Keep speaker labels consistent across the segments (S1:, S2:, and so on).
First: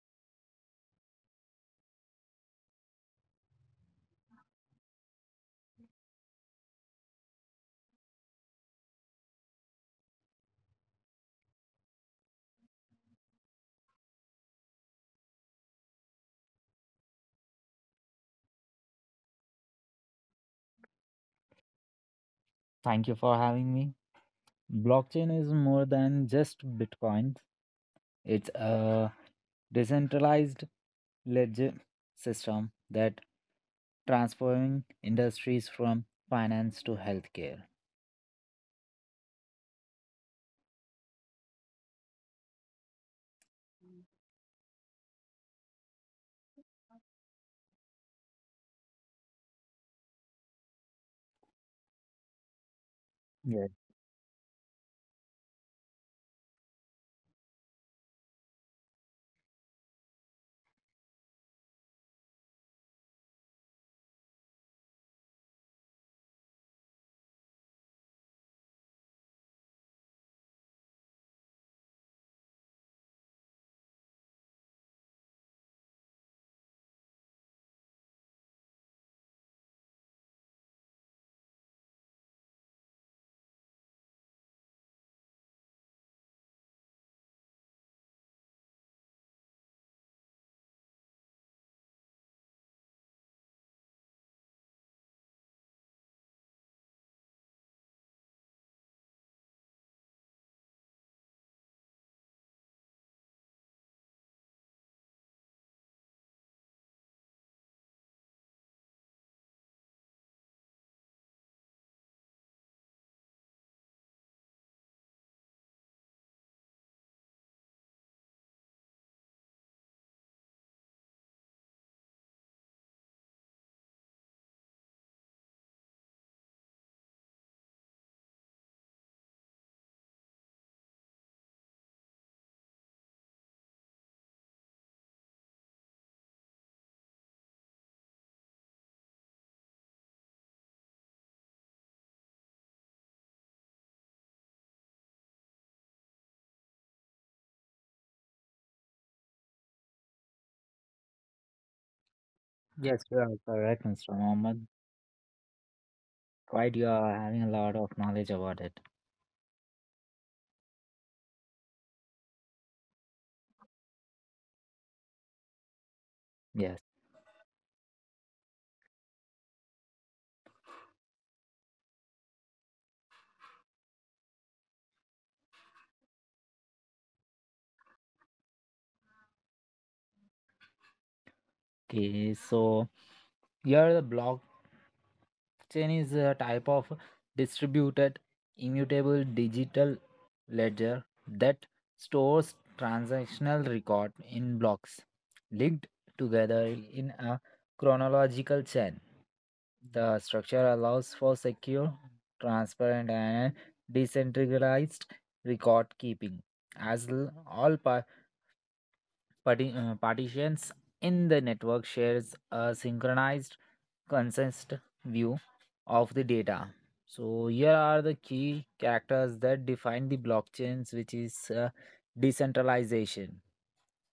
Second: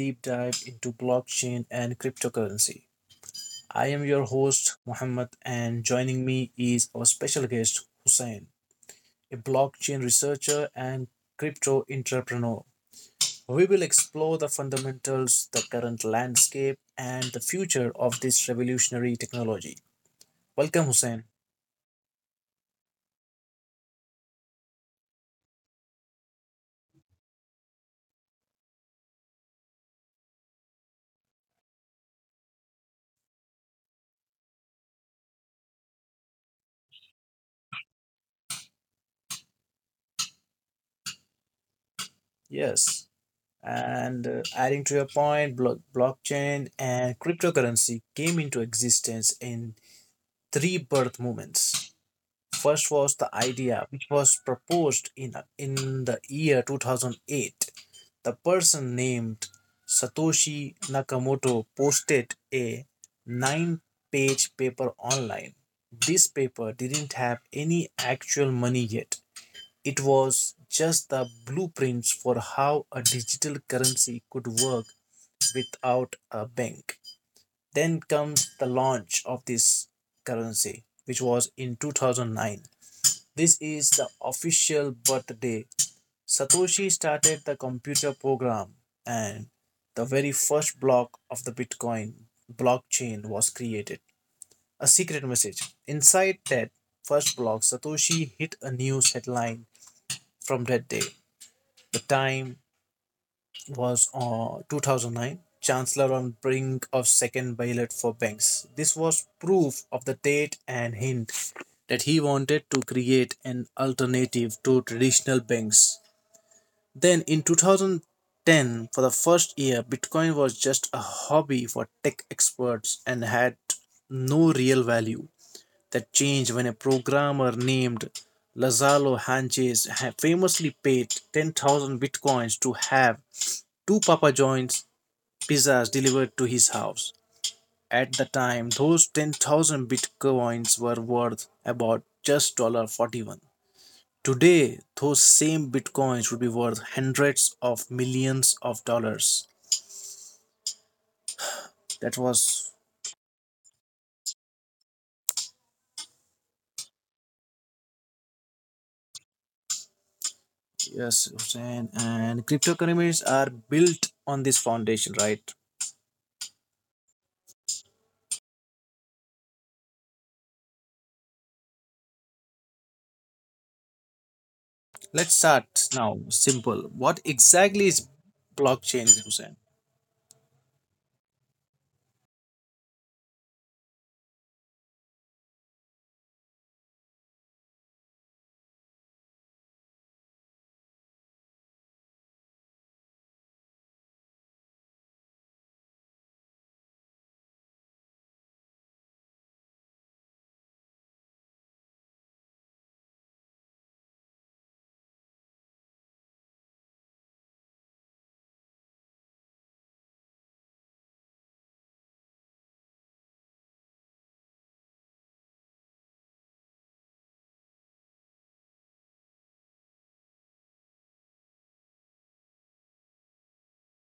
S1: deep dive into blockchain and cryptocurrency. I am your host Muhammad, and joining me is our special guest Hussein, a blockchain researcher and crypto entrepreneur. We will explore the fundamentals, the current landscape, and the future of this revolutionary technology. Welcome, Hussein.
S2: Thank you for having me. Blockchain is more than just Bitcoin, it's a decentralized ledger system that transforming industries from finance to healthcare.
S1: Yes. And adding to your point, blockchain and cryptocurrency came into existence in three birth moments. First was the
S2: Yes,
S1: idea, which was proposed in the year 2008. The person named Satoshi Nakamoto posted a 9 page paper online. This paper didn't have any actual money yet. It was just the blueprints for how a digital currency could work without a bank. Then comes the launch of this currency, which was in 2009. This is the official birthday. Satoshi started the computer program, and the very first block of the Bitcoin blockchain was created. A secret message. Inside that first block, Satoshi hit a news headline from that day. The time was 2009, chancellor on brink of second bailout for banks. This was proof of the date and hint that he wanted to create an alternative to traditional banks. Then in 2010, for the first year, bitcoin was just a hobby for tech experts and had no real value. That changed when a programmer named Lazaro Hanches famously paid 10,000 bitcoins to have two Papa John's pizzas delivered to his house. At the time, those 10,000 bitcoins were worth about just $41. Today, those same bitcoins would be worth hundreds of millions of dollars. That was,
S2: yes, you are correct, Mr. Mohammed. Quite you are having a lot of knowledge about it.
S1: yes, Hussein. And cryptocurrencies are built on this foundation, right?
S2: Yes.
S1: Let's start now. Simple. What exactly is blockchain, Hussein?
S2: Okay, so here the blockchain is a type of distributed immutable digital ledger that stores transactional record in blocks linked together in a chronological chain. The structure allows for secure, transparent, and decentralized record keeping, as all partitions in the network shares a synchronized condensed view of the data. So here are the key characters that define the blockchains, which is decentralization.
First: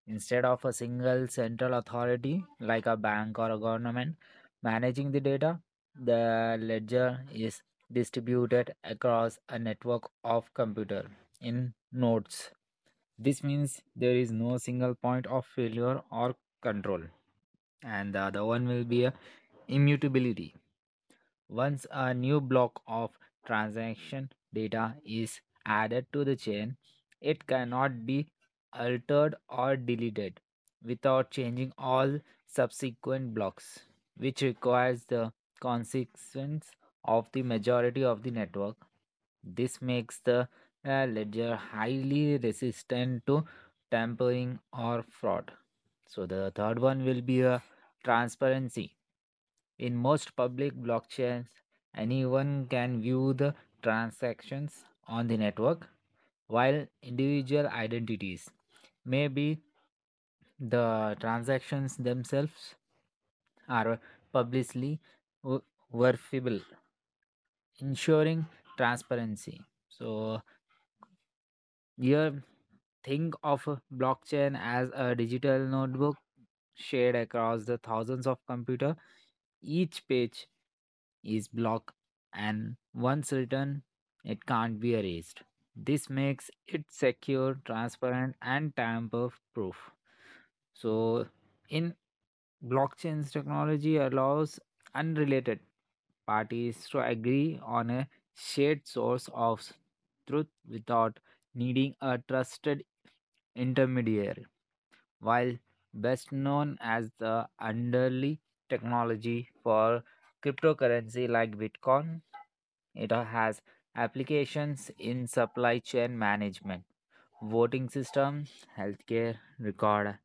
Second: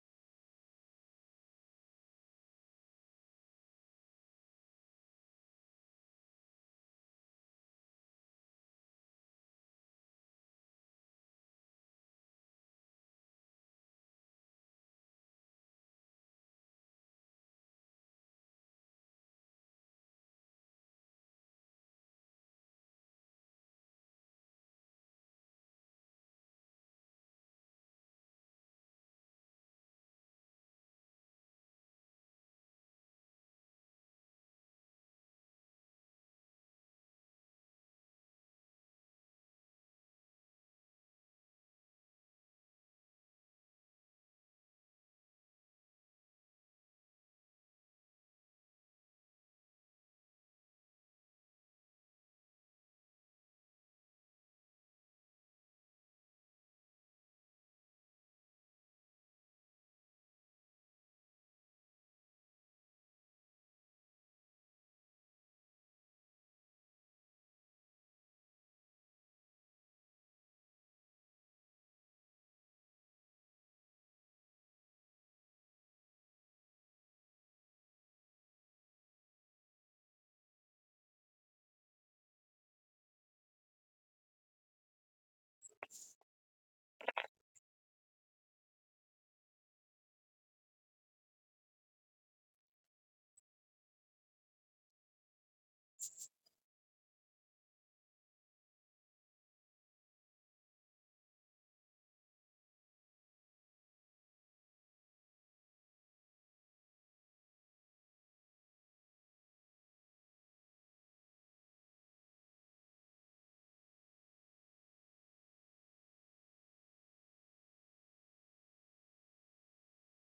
S2: Instead of a single central authority like a bank or a government managing the data, the ledger is distributed across a network of computer in nodes. This means there is no single point of failure or control. And the other one will be a immutability. Once a new block of transaction data is added to the chain, it cannot be altered or deleted without changing all subsequent blocks, which requires the consequence of the majority of the network. This makes the ledger highly resistant to tampering or fraud. So the third one will be a transparency. In most public blockchains, anyone can view the transactions on the network, while individual identities, maybe the transactions themselves, are publicly ver- verifiable, ensuring transparency. So, yeah, think of a blockchain as a digital notebook shared across the thousands of computer. Each page is blocked, and once written, it can't be erased. This makes it secure, transparent, and tamper proof. So, in blockchain's technology allows unrelated parties to agree on a shared source of truth without needing a trusted intermediary, while best known as the underly technology for cryptocurrency like Bitcoin, it has applications in supply chain management, voting system, healthcare, record,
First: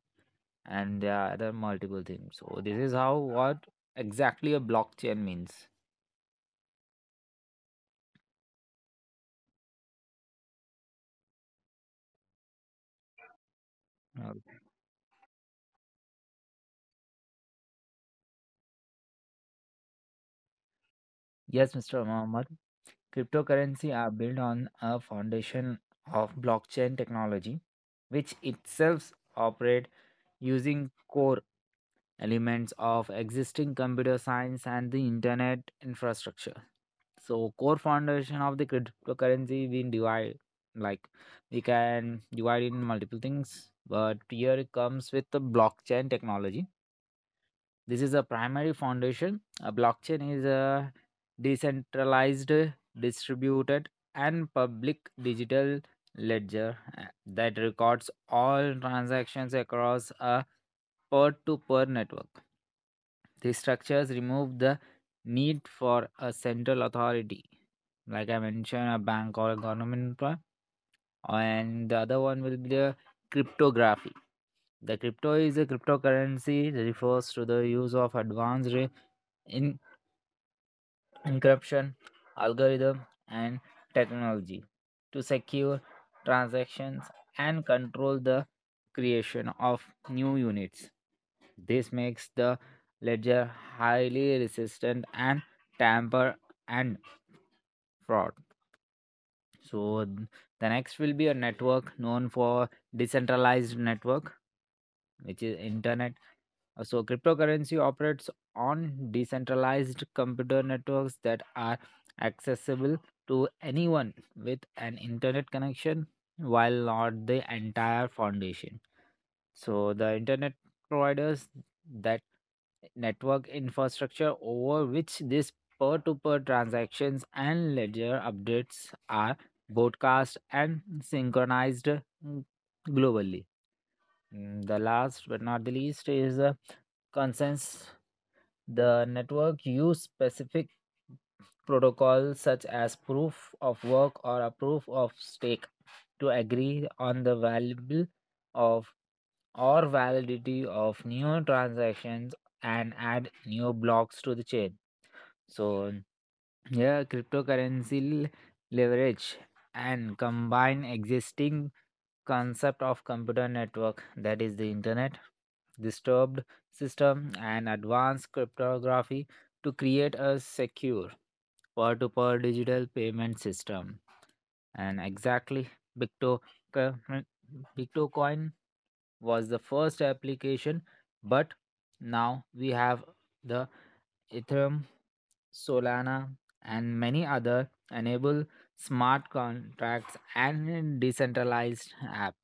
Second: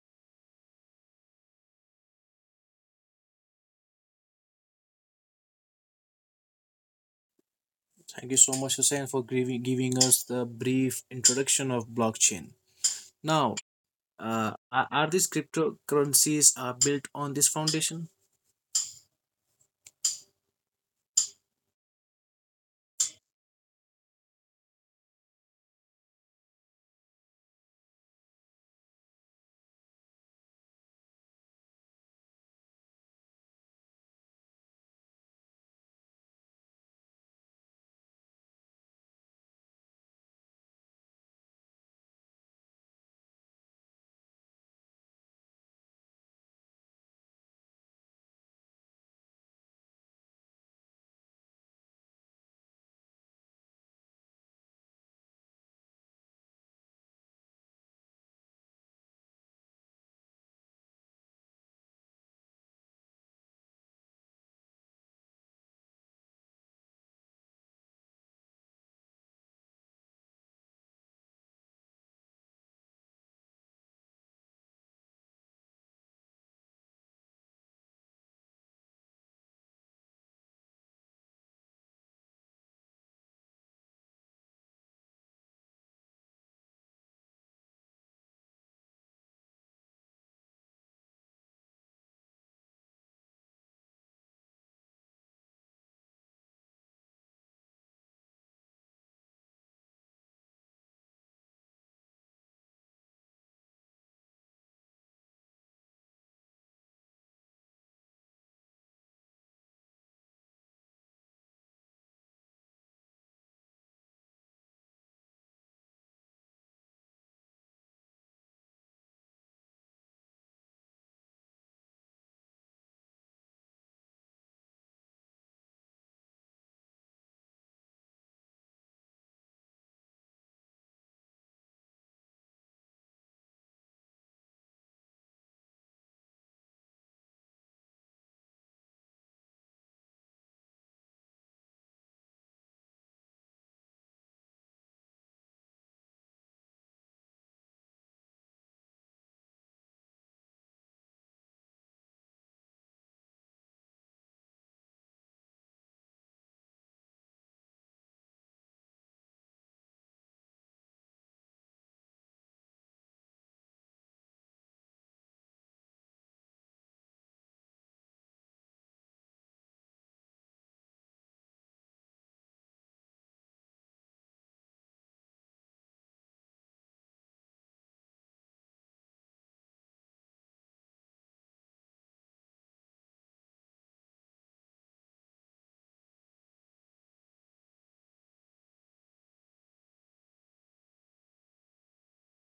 S2: and there are other multiple things. So this is how what exactly a blockchain means.
S1: Thank you so much, Hussein, for giving us the brief introduction of blockchain. Now,
S2: Uh,
S1: are these cryptocurrencies are built on this foundation?
S2: Yes, Mr. Mohammed. Cryptocurrency are built on a foundation of blockchain technology, which itself operate using core elements of existing computer science and the internet infrastructure. So core foundation of the cryptocurrency we divide, like we can divide in multiple things, but here it comes with the blockchain technology. This is a primary foundation. A blockchain is a decentralized, distributed, and public digital ledger that records all transactions across a peer to peer network. These structures remove the need for a central authority, like I mentioned, a bank or a government, employee. And the other one will be a cryptography. The crypto is a cryptocurrency refers to the use of advanced in- encryption algorithm and technology to secure transactions and control the creation of new units. This makes the ledger highly resistant and tamper and fraud. So the next will be a network known for decentralized network, which is internet. So, cryptocurrency operates on decentralized computer networks that are accessible to anyone with an internet connection, while not the entire foundation. So, the internet providers that network infrastructure over which these peer to peer transactions and ledger updates are broadcast and synchronized globally. The last but not the least is consensus. The network use specific protocols such as proof of work or a proof of stake to agree on the valuable of or validity of new transactions and add new blocks to the chain. So yeah, cryptocurrency leverage and combine existing concept of computer network, that is the internet, disturbed system, and advanced cryptography to create a secure peer-to-peer digital payment system. And exactly bitco- Bitcoin was the first application, but now we have the Ethereum, Solana, and many other enable smart contracts and decentralized app.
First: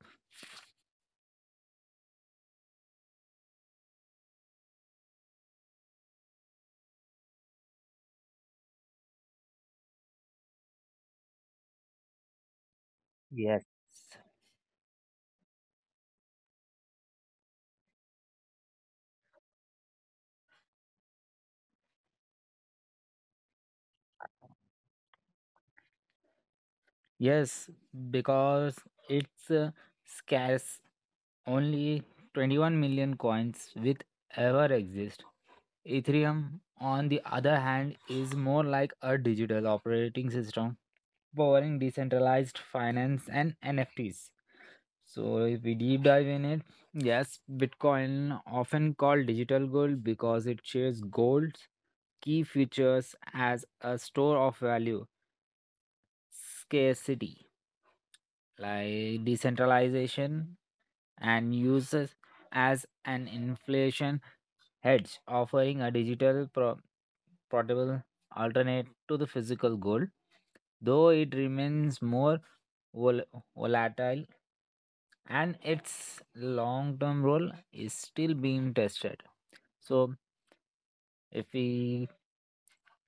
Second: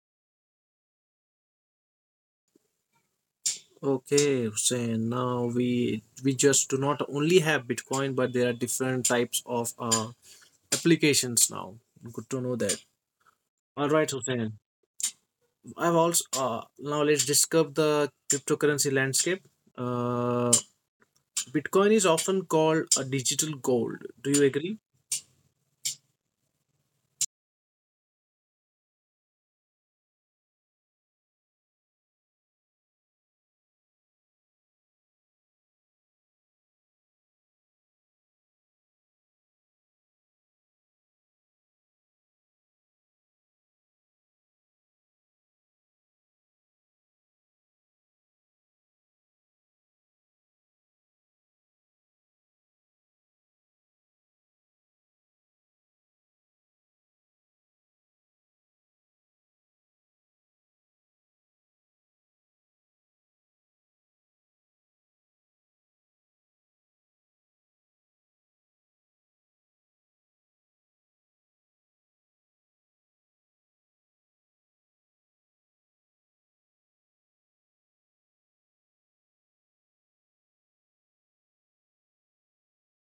S1: Okay, so now we just do not only have bitcoin, but there are different types of applications now. Good to know that.
S2: Yes.
S1: All right, Hussein. I've also now let's discuss the cryptocurrency landscape. uh, Bitcoin is often called a digital gold. Do you agree?
S2: Yes, because it's scarce. Only 21 million coins with ever exist. Ethereum, on the other hand, is more like a digital operating system powering decentralized finance and NFTs. So, if we deep dive in it, yes, Bitcoin, often called digital gold because it shares gold's key features as a store of value, scarcity, like decentralization, and uses as an inflation hedge, offering a digital portable alternate to the physical gold, though it remains more vol- volatile and its long term role is still being tested. So, if we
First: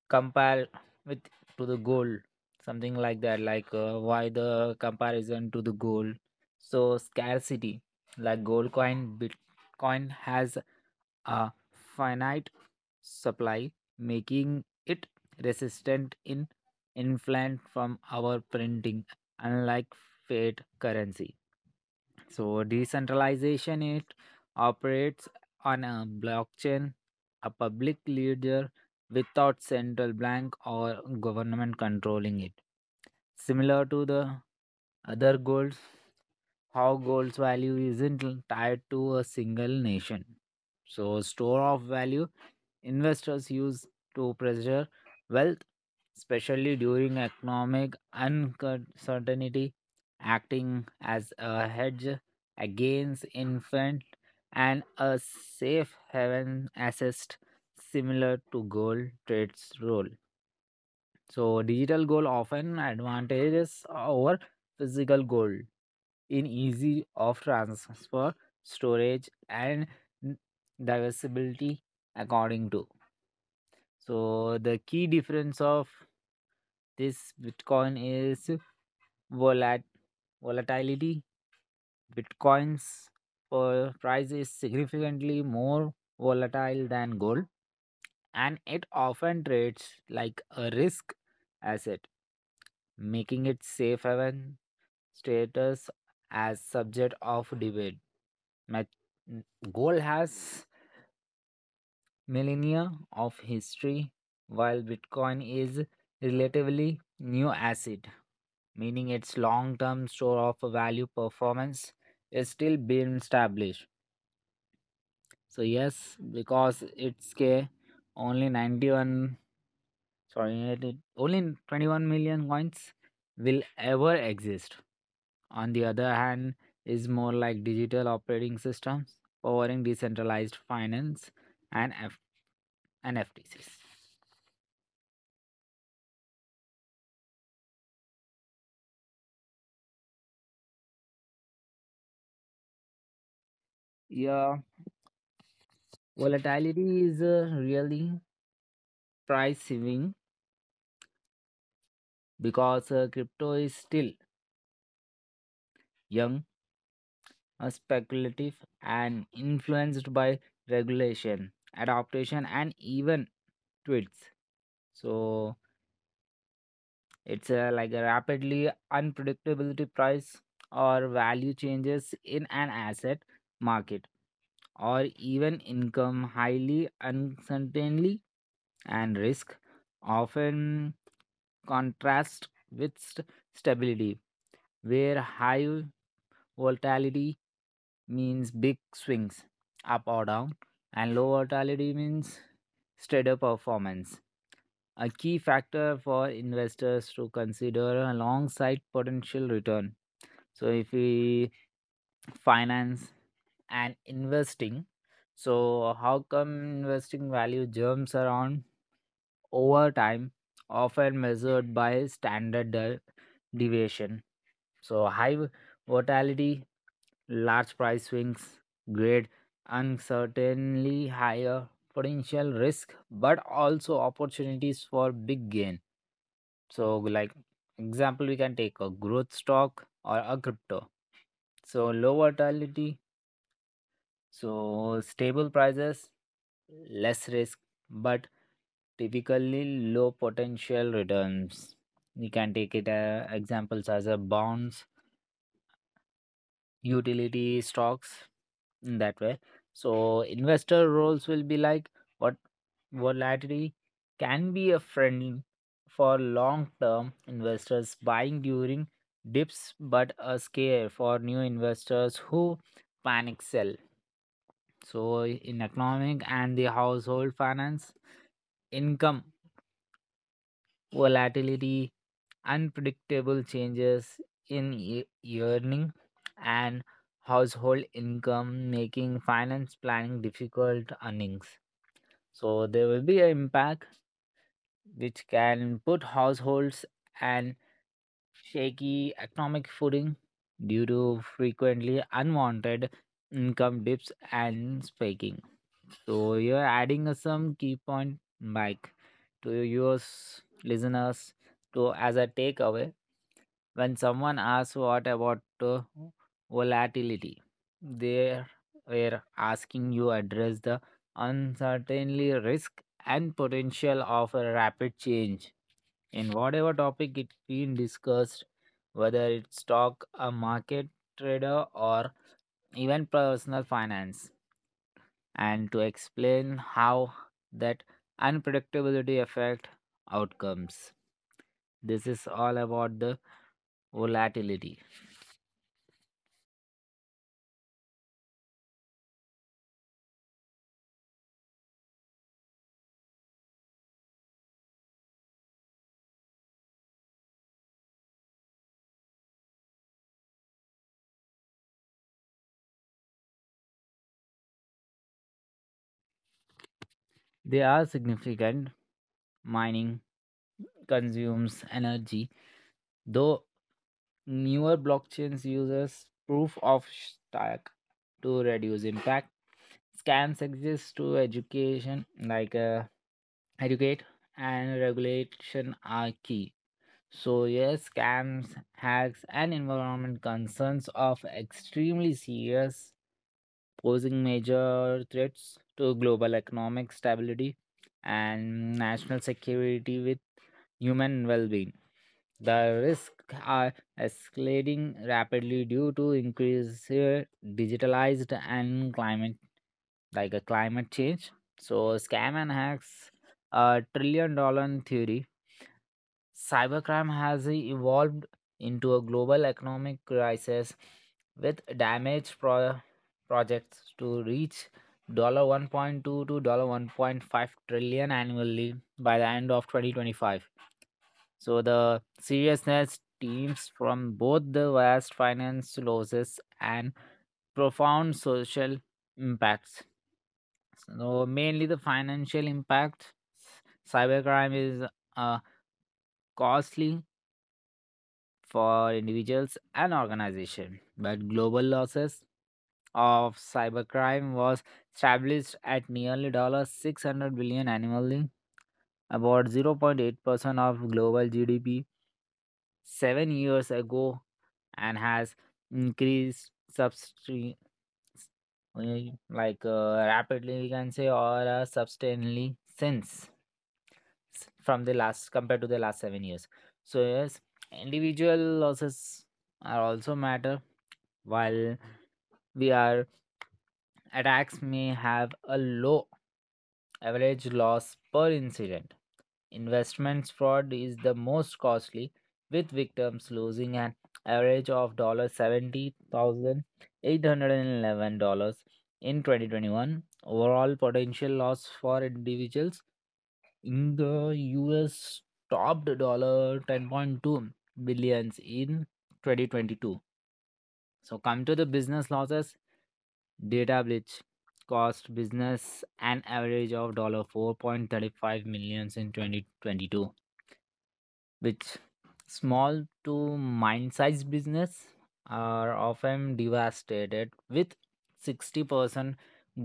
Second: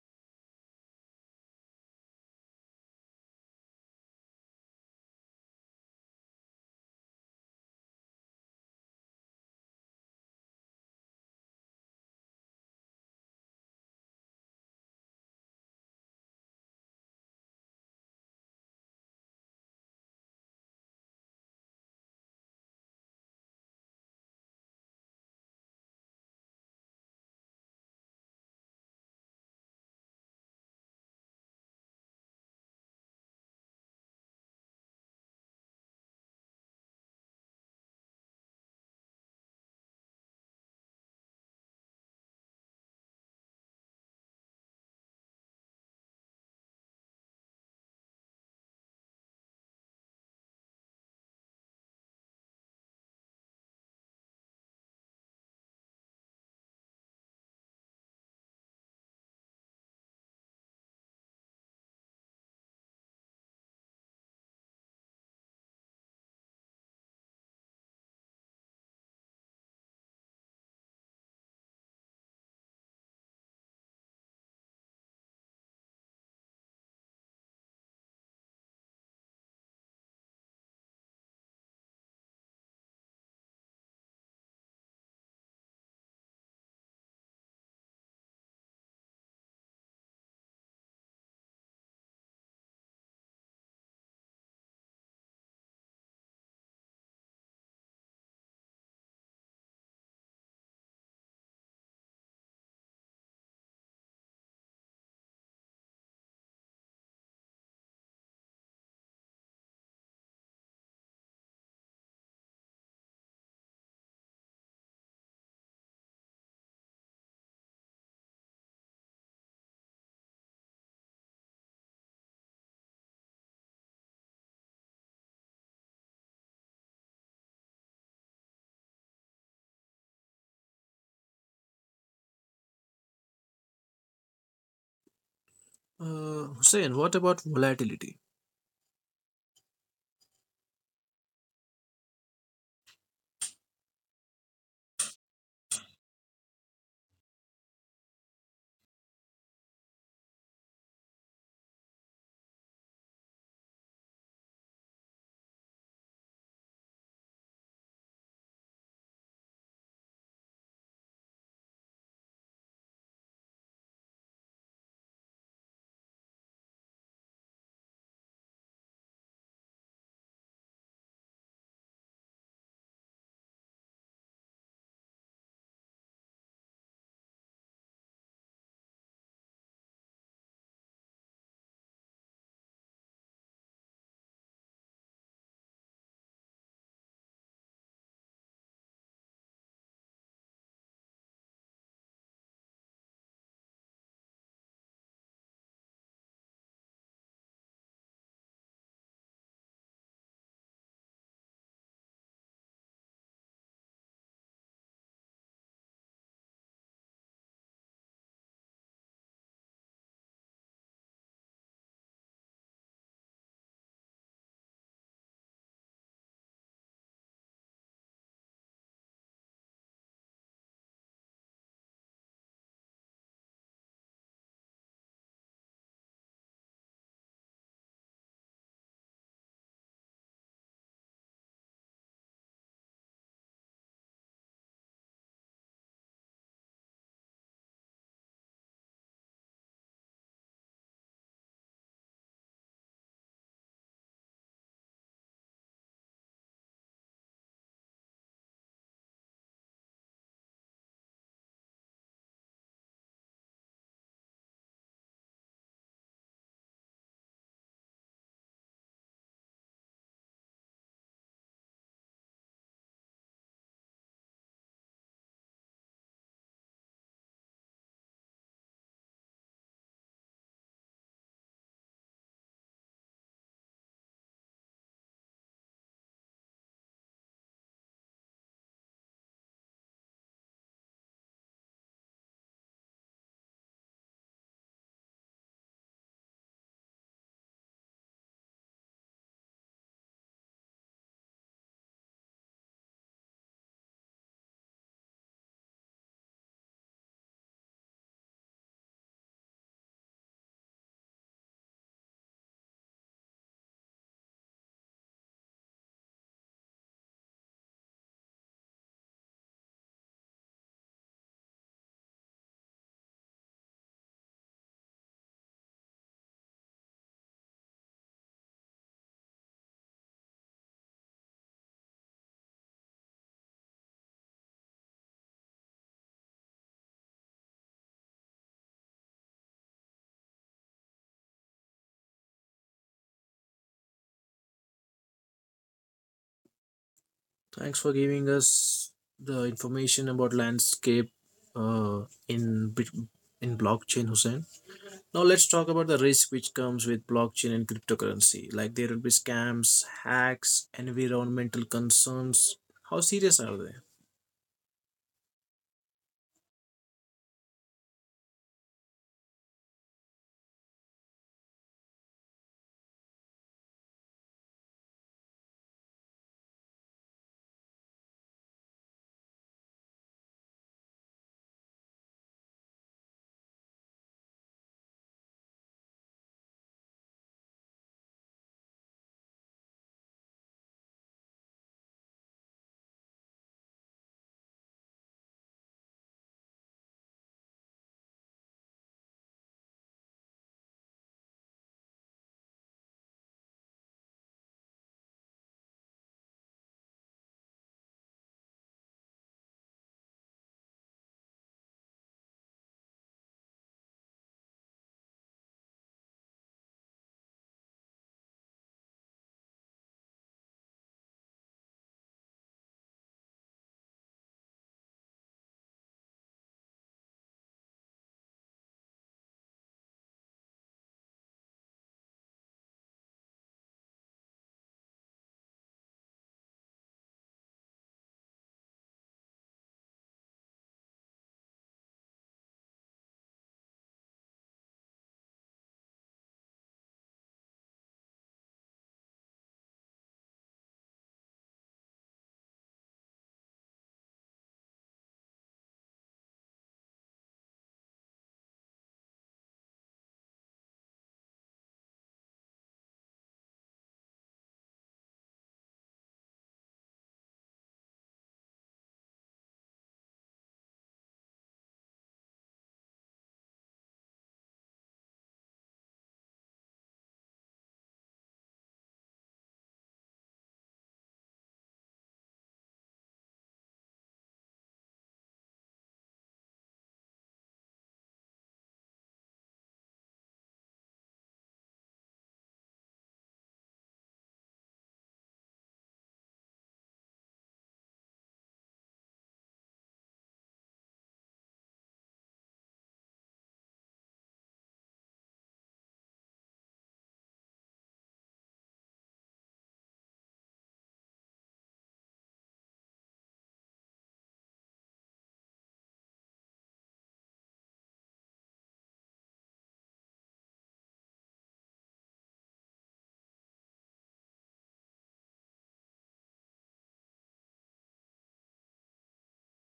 S2: compare with to the goal, something like that, like why the comparison to the goal? So scarcity, like gold coin, Bitcoin has a finite supply, making it resistant in inflation from our printing, unlike fiat currency. So decentralization, it operates on a blockchain, a public ledger without central bank or government controlling it. Similar to the other goals, how gold's value isn't tied to a single nation. So, store of value, investors use to preserve wealth, especially during economic uncertainty, acting as a hedge against infant and a safe haven assessed, similar to gold trade's role. So digital goal often advantages over physical goal in easy of transfer, storage, and n- diversibility according to. So the key difference of this Bitcoin is volat- volatility. Bitcoin's price is significantly more volatile than gold, and it often treats like a risk asset, making it safe haven status as subject of debate. Met- gold has millennia of history, while Bitcoin is relatively new asset, meaning its long-term store of value performance is still being established. So yes, because it's K only 91. Sorry, only 21 million coins will ever exist. On the other hand, is more like digital operating systems powering decentralized finance and NFTs.
S1: Hussein, what about volatility?
S2: Yeah, volatility is really price saving because crypto is still young, speculative, and influenced by regulation, adaptation, and even tweets. So it's like a rapidly unpredictability price or value changes in an asset market, or even income highly uncertainly and risk, often contrast with stability, where high volatility means big swings up or down, and low volatility means steadier performance. A key factor for investors to consider alongside potential return. So, if we finance and investing. So, how come investing value jumps around over time, often measured by standard deviation? So, high volatility, large price swings, great uncertainty, higher potential risk, but also opportunities for big gain. So, like example, we can take a growth stock or a crypto. So, low volatility, so stable prices, less risk, but typically low potential returns. You can take it examples as a bonds, utility stocks in that way. So investor roles will be like what volatility can be a friend for long term investors buying during dips but a scare for new investors who panic sell. So, in economic and the household finance, income volatility, unpredictable changes in earning, and household income making finance planning difficult earnings. So, there will be an impact which can put households and shaky economic footing due to frequently unwanted income dips and spiking. So you're adding some key point, Mike, to your listeners to as a takeaway. When someone asks what about volatility, they were asking you address the uncertainty, risk, and potential of a rapid change in whatever topic it being discussed, whether it's stock, a market trader, or even personal finance, and to explain how that unpredictability affect outcomes. This is all about the volatility.
S1: Thanks for giving us the information about landscape uh, in bit- in blockchain, Hussein. Now let's talk about the risk which comes with blockchain and cryptocurrency. Like, there will be scams, hacks, environmental concerns. How serious are they?
S2: They are significant. Mining consumes energy, though newer blockchains uses proof of stack to reduce impact. Scans exist to education, like educate, and regulation are key. So, yes, scams, hacks, and environment concerns are extremely serious, posing major threats to global economic stability and national security with human well being. The risks are escalating rapidly due to increased digitalized and climate, like a climate change. So scam and hacks, $1 trillion theory. Cybercrime has evolved into a global economic crisis with damage projects to reach $1.2 to $1.5 annually by the end of 2025. So the seriousness teams from both the vast finance losses and profound social impacts. So mainly the financial impact. Cybercrime is uh, costly for individuals and organizations, but global losses of cybercrime was established at nearly $600 annually, about 0.8% of global GDP. 7 years ago and has increased like rapidly we can say, or substantially since from the last, compared to the last 7 years. So yes, individual losses are also matter, while we are. Attacks may have a low average loss per incident. Investments fraud is the most costly, with victims losing an average of $70,811 in 2021. Overall potential loss for individuals in the US topped $10.2 in 2022. So, come to the business losses. Data breach cost business an average of dollar 4.35 millions in 2022, which small to mine sized business are often devastated with 60%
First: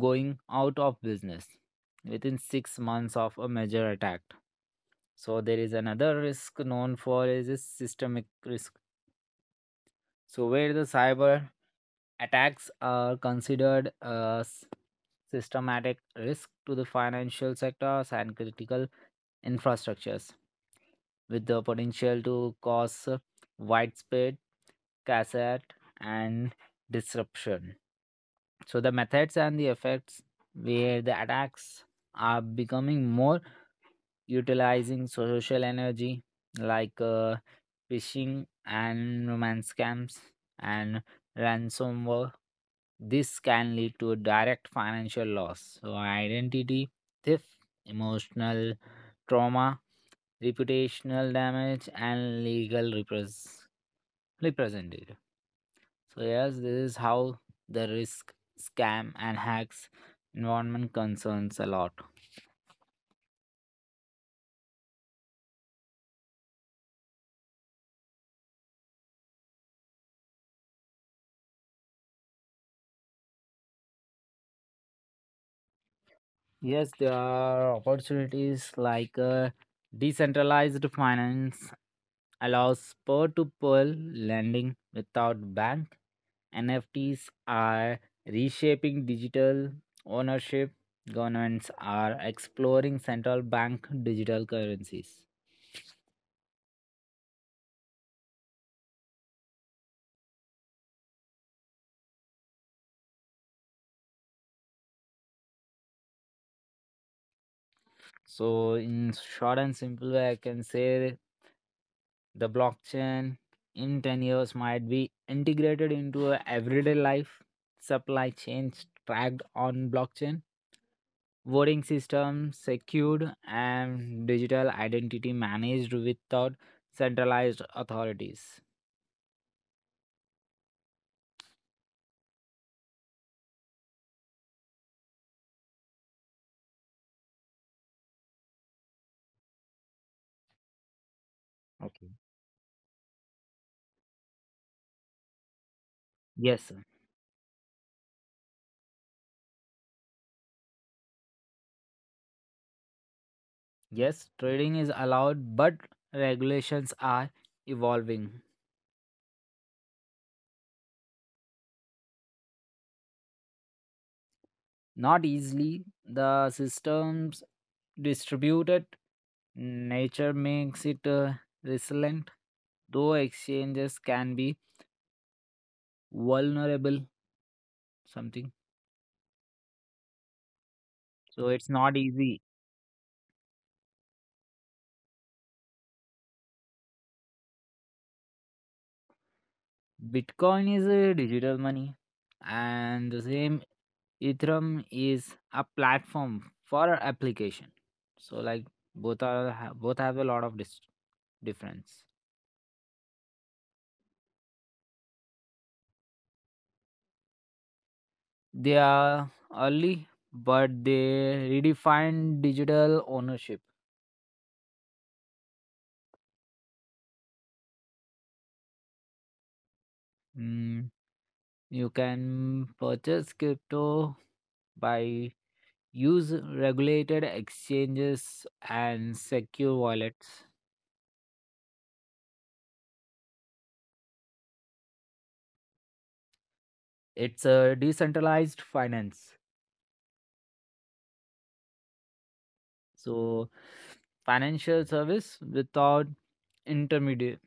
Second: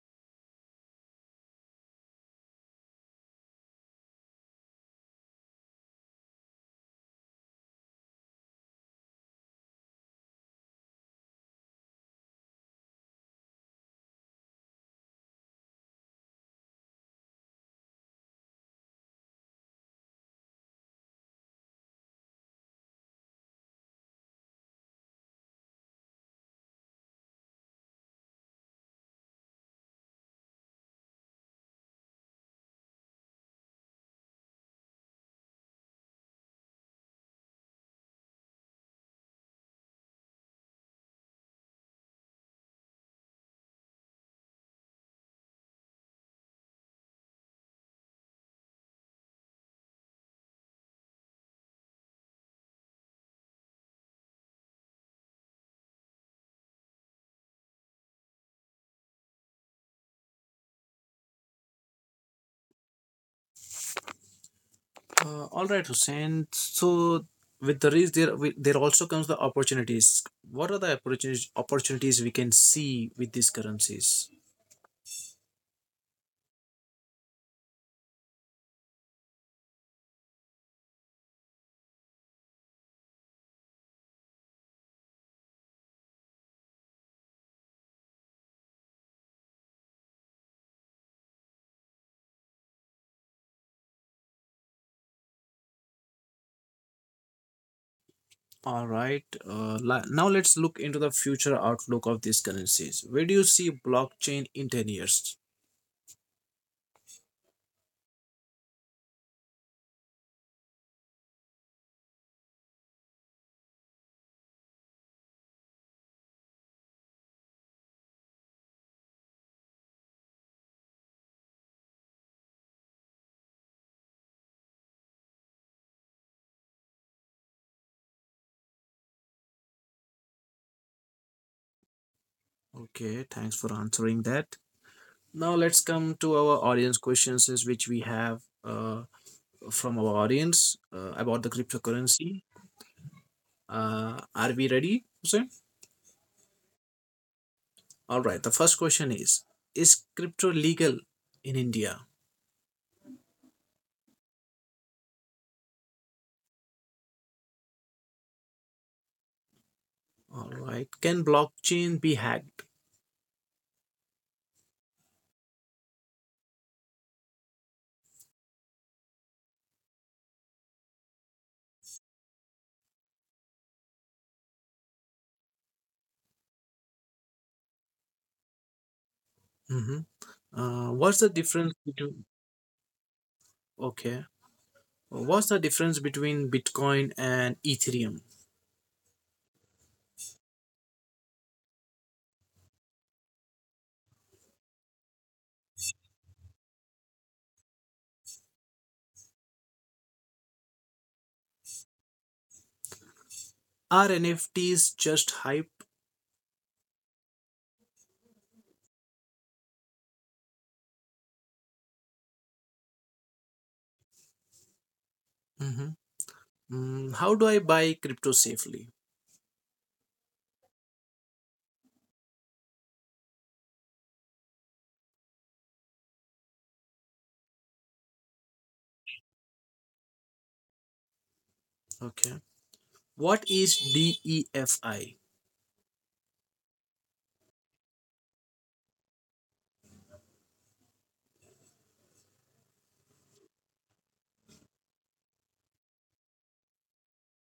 S2: going out of business within 6 months of a major attack. So there is another risk known for is a systemic risk. So where the cyber attacks are considered a systematic risk to the financial sectors and critical infrastructures, with the potential to cause widespread cassette and disruption. So, the methods and the effects where the attacks are becoming more utilizing social energy like phishing and romance scams and ransomware. This can lead to a direct financial loss. So, identity theft, emotional trauma, reputational damage, and represented. So, yes, this is how the risk, scam, and hacks environment concerns a lot.
S1: All right, Hussein. So with the risk, there also comes the opportunities. What are the opportunities we can see with these currencies?
S2: Yes, there are opportunities like decentralized finance allows peer-to-peer lending without bank. NFTs are reshaping digital ownership. Governments are exploring central bank digital currencies.
S1: All right. Now let's look into the future outlook of these currencies. Where do you see blockchain in 10 years?
S2: So, in short and simple way, I can say the blockchain in 10 years might be integrated into a everyday life, supply chains tracked on blockchain, voting systems secured, and digital identity managed without centralized authorities.
S1: Okay, thanks for answering that. Now let's come to our audience questions, is which we have from our audience about the
S2: Okay.
S1: cryptocurrency. Are we ready, Hussain?
S2: Yes, sir.
S1: All right. The first question is crypto legal in India?
S2: Yes, trading is allowed, but regulations are evolving.
S1: All right. Can blockchain be hacked?
S2: Not easily. The system's distributed nature makes it resilient, though exchanges can be vulnerable. Something,
S1: Mm-hmm. What's the
S2: so it's
S1: difference
S2: not
S1: between.
S2: easy.
S1: Okay. What's the difference between Bitcoin and Ethereum?
S2: Bitcoin is a digital money, and the same Ethereum is a platform for application. So like both have a lot of difference.
S1: Are NFTs just hype?
S2: They are early, but they redefine digital ownership.
S1: Mhm. Mm, how do I buy crypto safely?
S2: Mm, you can purchase crypto by use regulated exchanges and secure wallets.
S1: Okay. What is DEFI?
S2: It's a decentralized finance. So financial service without intermediate.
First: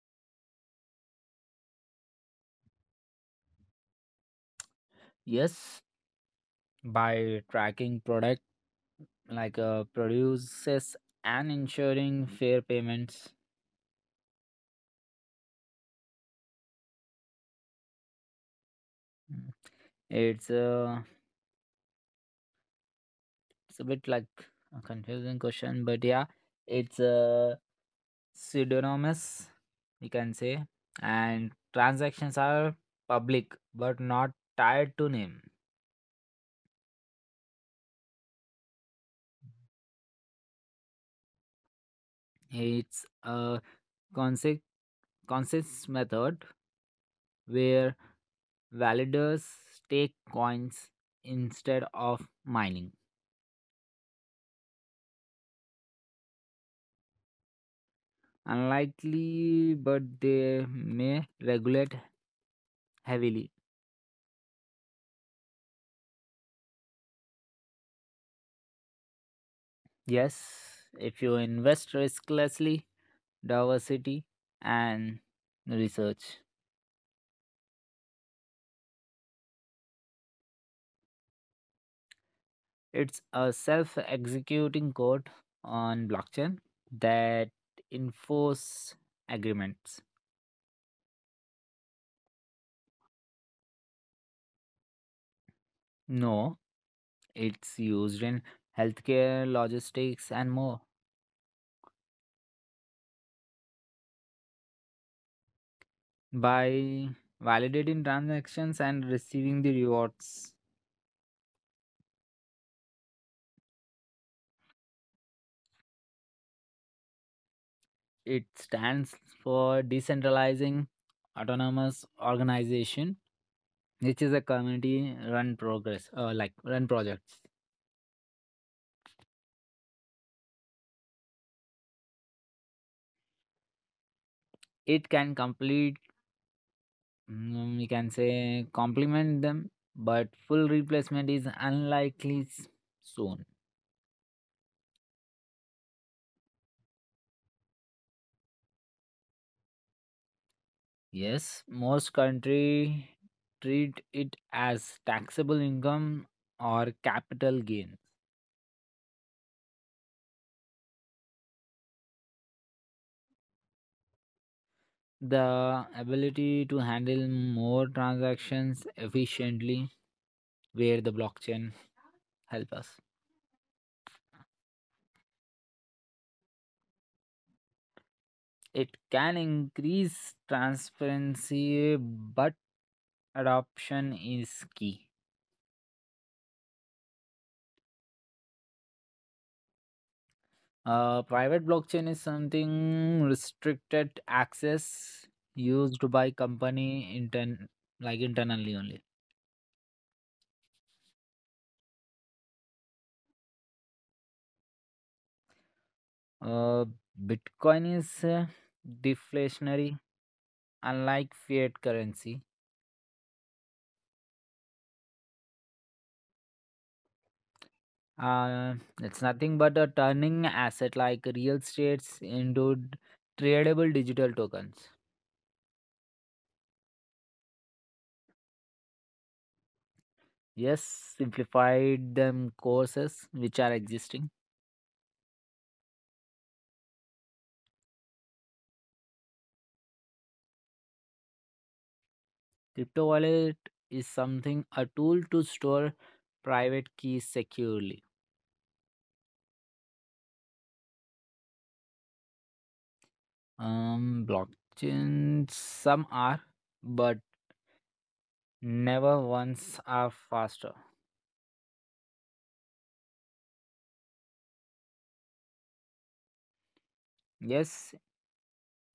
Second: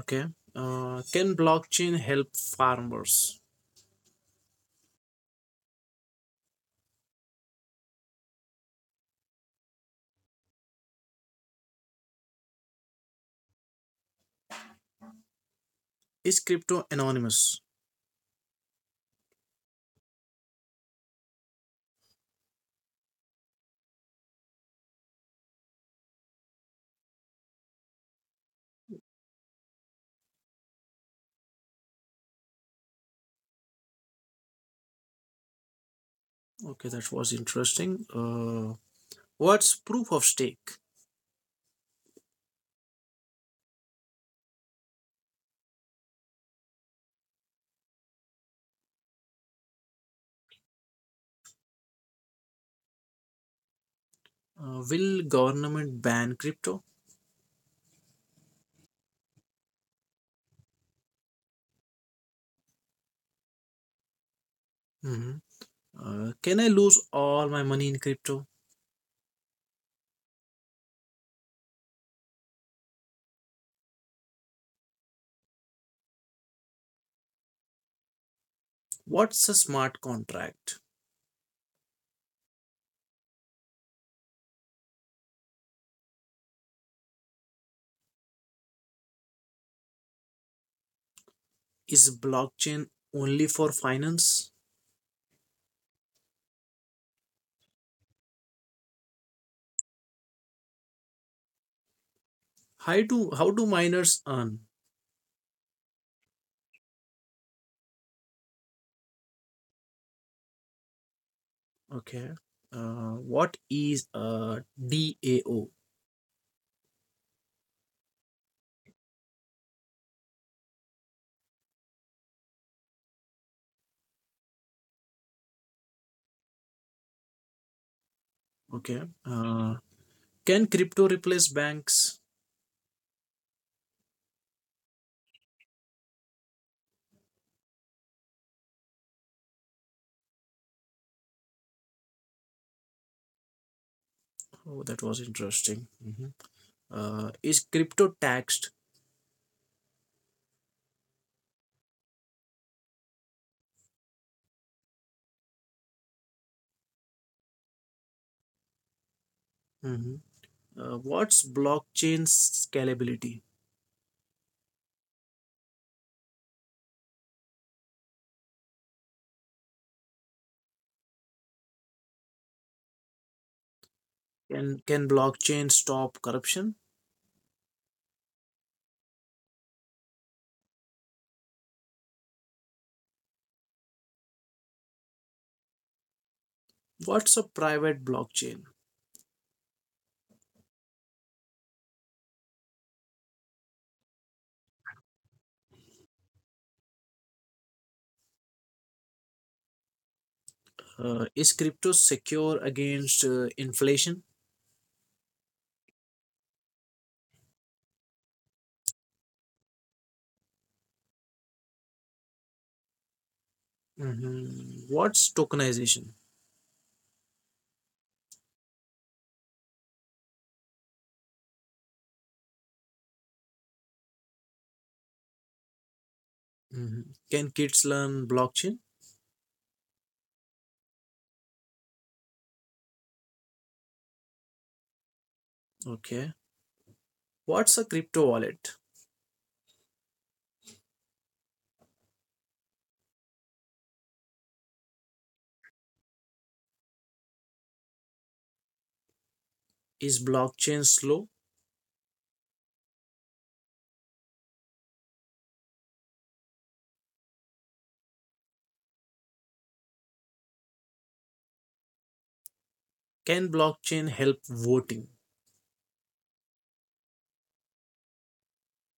S1: Okay. Can blockchain help farmers?
S2: Yes, by tracking product like produces and ensuring fair payments.
S1: Is crypto anonymous?
S2: Mm. It's uh, it's a bit like a confusing question, but yeah, it's pseudonymous, you can say, and transactions are public but not tied to name.
S1: Okay, that was interesting. What's proof of stake?
S2: It's a concept consensus method where validators stake coins instead of mining.
S1: Will government ban crypto?
S2: Unlikely, but they may regulate heavily.
S1: Mhm. Can I lose all my money in crypto?
S2: Yes, if you invest risklessly, diversity, and research.
S1: What's a smart contract?
S2: It's a self executing code on blockchain that enforce agreements.
S1: Is blockchain only for finance?
S2: No, it's used in healthcare, logistics, and more.
S1: How do miners earn?
S2: By validating transactions and receiving the rewards,
S1: Okay, what is DAO?
S2: it stands for decentralizing autonomous organization which is a community run progress like run projects.
S1: Okay. Uh, can crypto replace banks?
S2: It can complete, mm, we can say complement them, but full replacement is soon.
S1: Oh, that was interesting. Mhm. Uh, is crypto taxed?
S2: Yes, most country treat it as taxable income or capital gain.
S1: Mhm. Uh, what's blockchain scalability?
S2: The ability to handle more transactions efficiently, where the blockchain help us.
S1: Can blockchain stop corruption?
S2: It can increase transparency, but adoption is key.
S1: What's a private blockchain?
S2: Private blockchain is something restricted access used by company internally only.
S1: Uh, is crypto secure against inflation?
S2: Uh, Bitcoin is deflationary, unlike fiat currency.
S1: Mhm. What's tokenization?
S2: Uh, it's nothing but a turning asset like real estates into tradable digital tokens.
S1: Mhm. Can kids learn blockchain?
S2: Yes, simplified them courses which are existing.
S1: Okay. What's a crypto wallet?
S2: Crypto wallet is something a tool to store private keys securely.
S1: Is blockchain slow?
S2: Blockchain some are, but never once are faster.
S1: Can blockchain help voting?
S2: Yes,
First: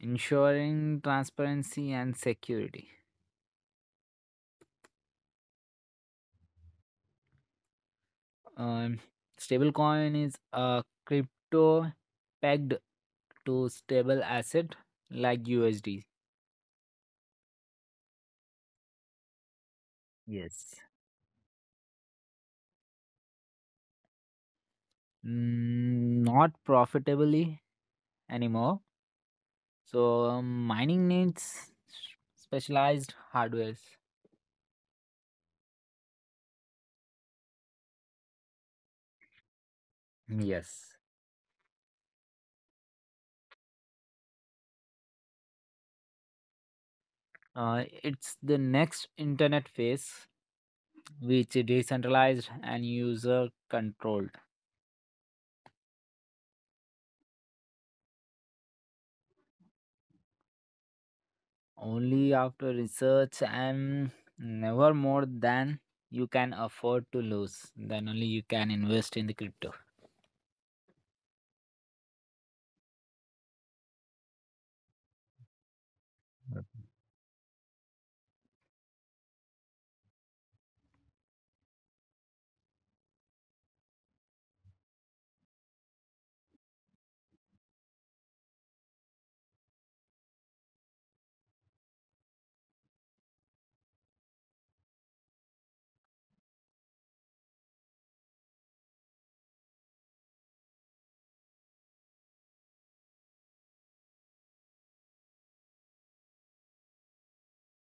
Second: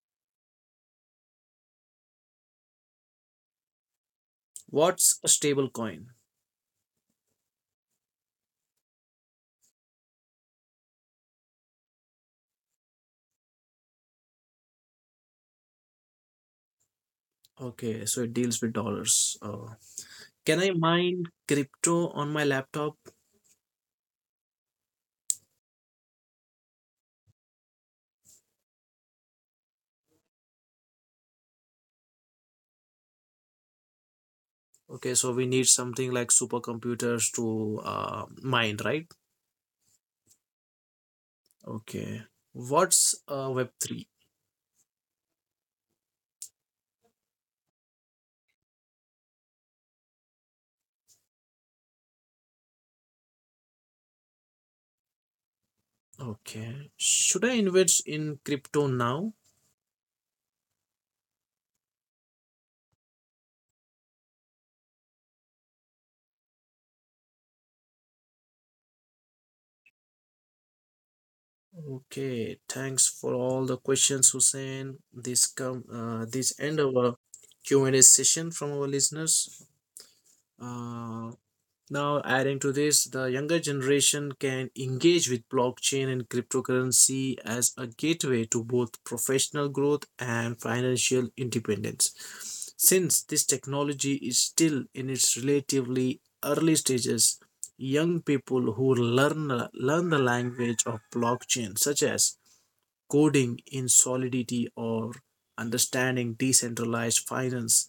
S2: ensuring transparency and security.
S1: What's a stable coin?
S2: Um, stablecoin is a crypto pegged to stable asset like USD.
S1: Okay, so it deals with dollars. Can I
S2: Yes.
S1: mine crypto on my laptop?
S2: Mm, not profitably anymore. So mining needs specialized hardwares.
S1: Okay, so we need something like supercomputers to mine, right?
S2: Yes.
S1: Okay. What's Web3?
S2: It's the next internet phase, which is decentralized and user controlled.
S1: Okay. Should I invest in crypto now?
S2: Only after research and never more than you can afford to lose. Then only you can invest in the crypto.
S1: Okay, thanks for all the questions, Hussein. This come this end our Q and A session from our listeners. Uh, now, adding to this, the younger generation can engage with blockchain and cryptocurrency as a gateway to both professional growth and financial independence. Since this technology is still in its relatively early stages, young people who learn the language of blockchain, such as coding in solidity or understanding decentralized finance,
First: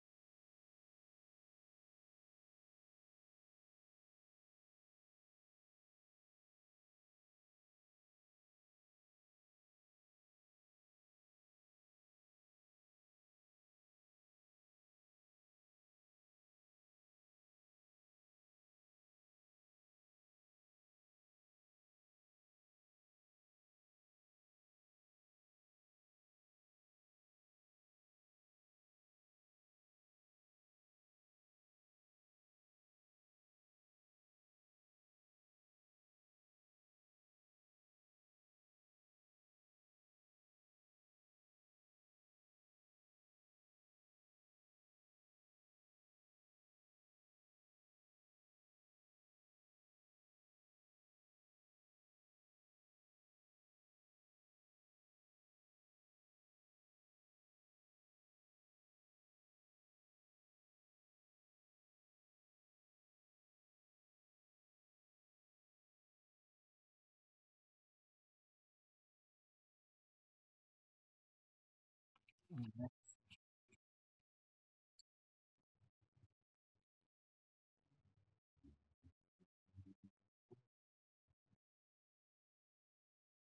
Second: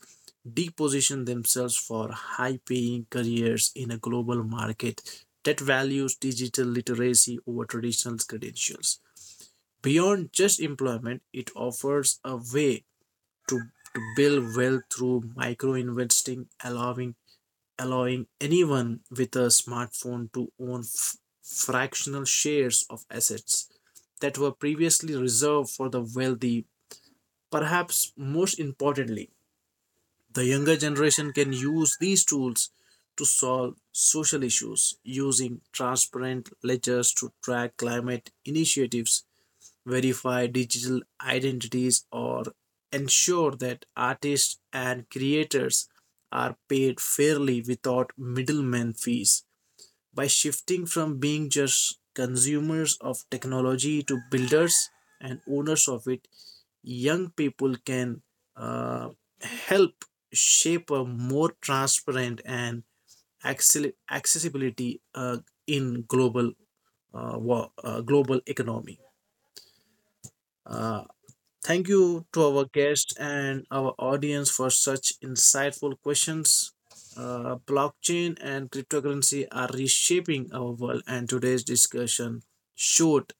S1: deposition themselves for high paying careers in a global market that values digital literacy over traditional credentials. Beyond just employment, it offers a way to, to build wealth through micro investing, allowing anyone with a smartphone to own fractional shares of assets that were previously reserved for the wealthy. Perhaps most importantly, the younger generation can use these tools to solve social issues, using transparent ledgers to track climate initiatives, verify digital identities, or ensure that artists and creators are paid fairly without middleman fees. By shifting from being just consumers of technology to builders and owners of it, young people can uh, help shape a more transparent and accessibility in global global economy. Uh, Thank you to our guests and our audience for such insightful questions. Blockchain and cryptocurrency are reshaping our world, and today's discussion showed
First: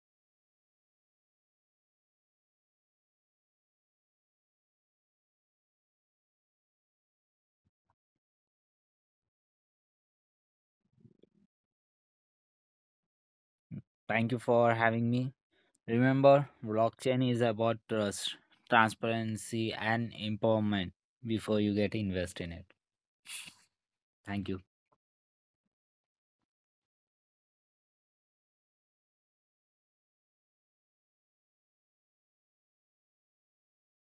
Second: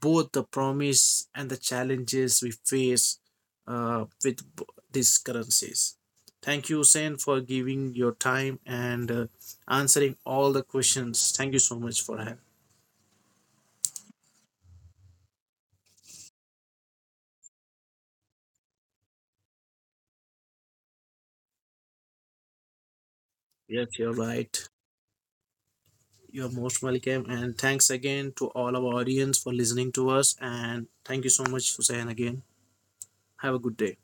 S1: both the promise and the challenges we face uh, with b- these currencies. Thank you, Sen, for giving your time and answering all the questions. Thank you so much for having.
S2: Thank you for having me. Remember, blockchain is about trust, transparency, and empowerment before you get invest in it.
S1: Yes, you're
S2: Thank you.
S1: right. You're most welcome, and thanks again to all our audience for listening to us. And thank you so much, Hussein, again. Have a good day.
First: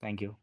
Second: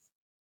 S2: Thank you.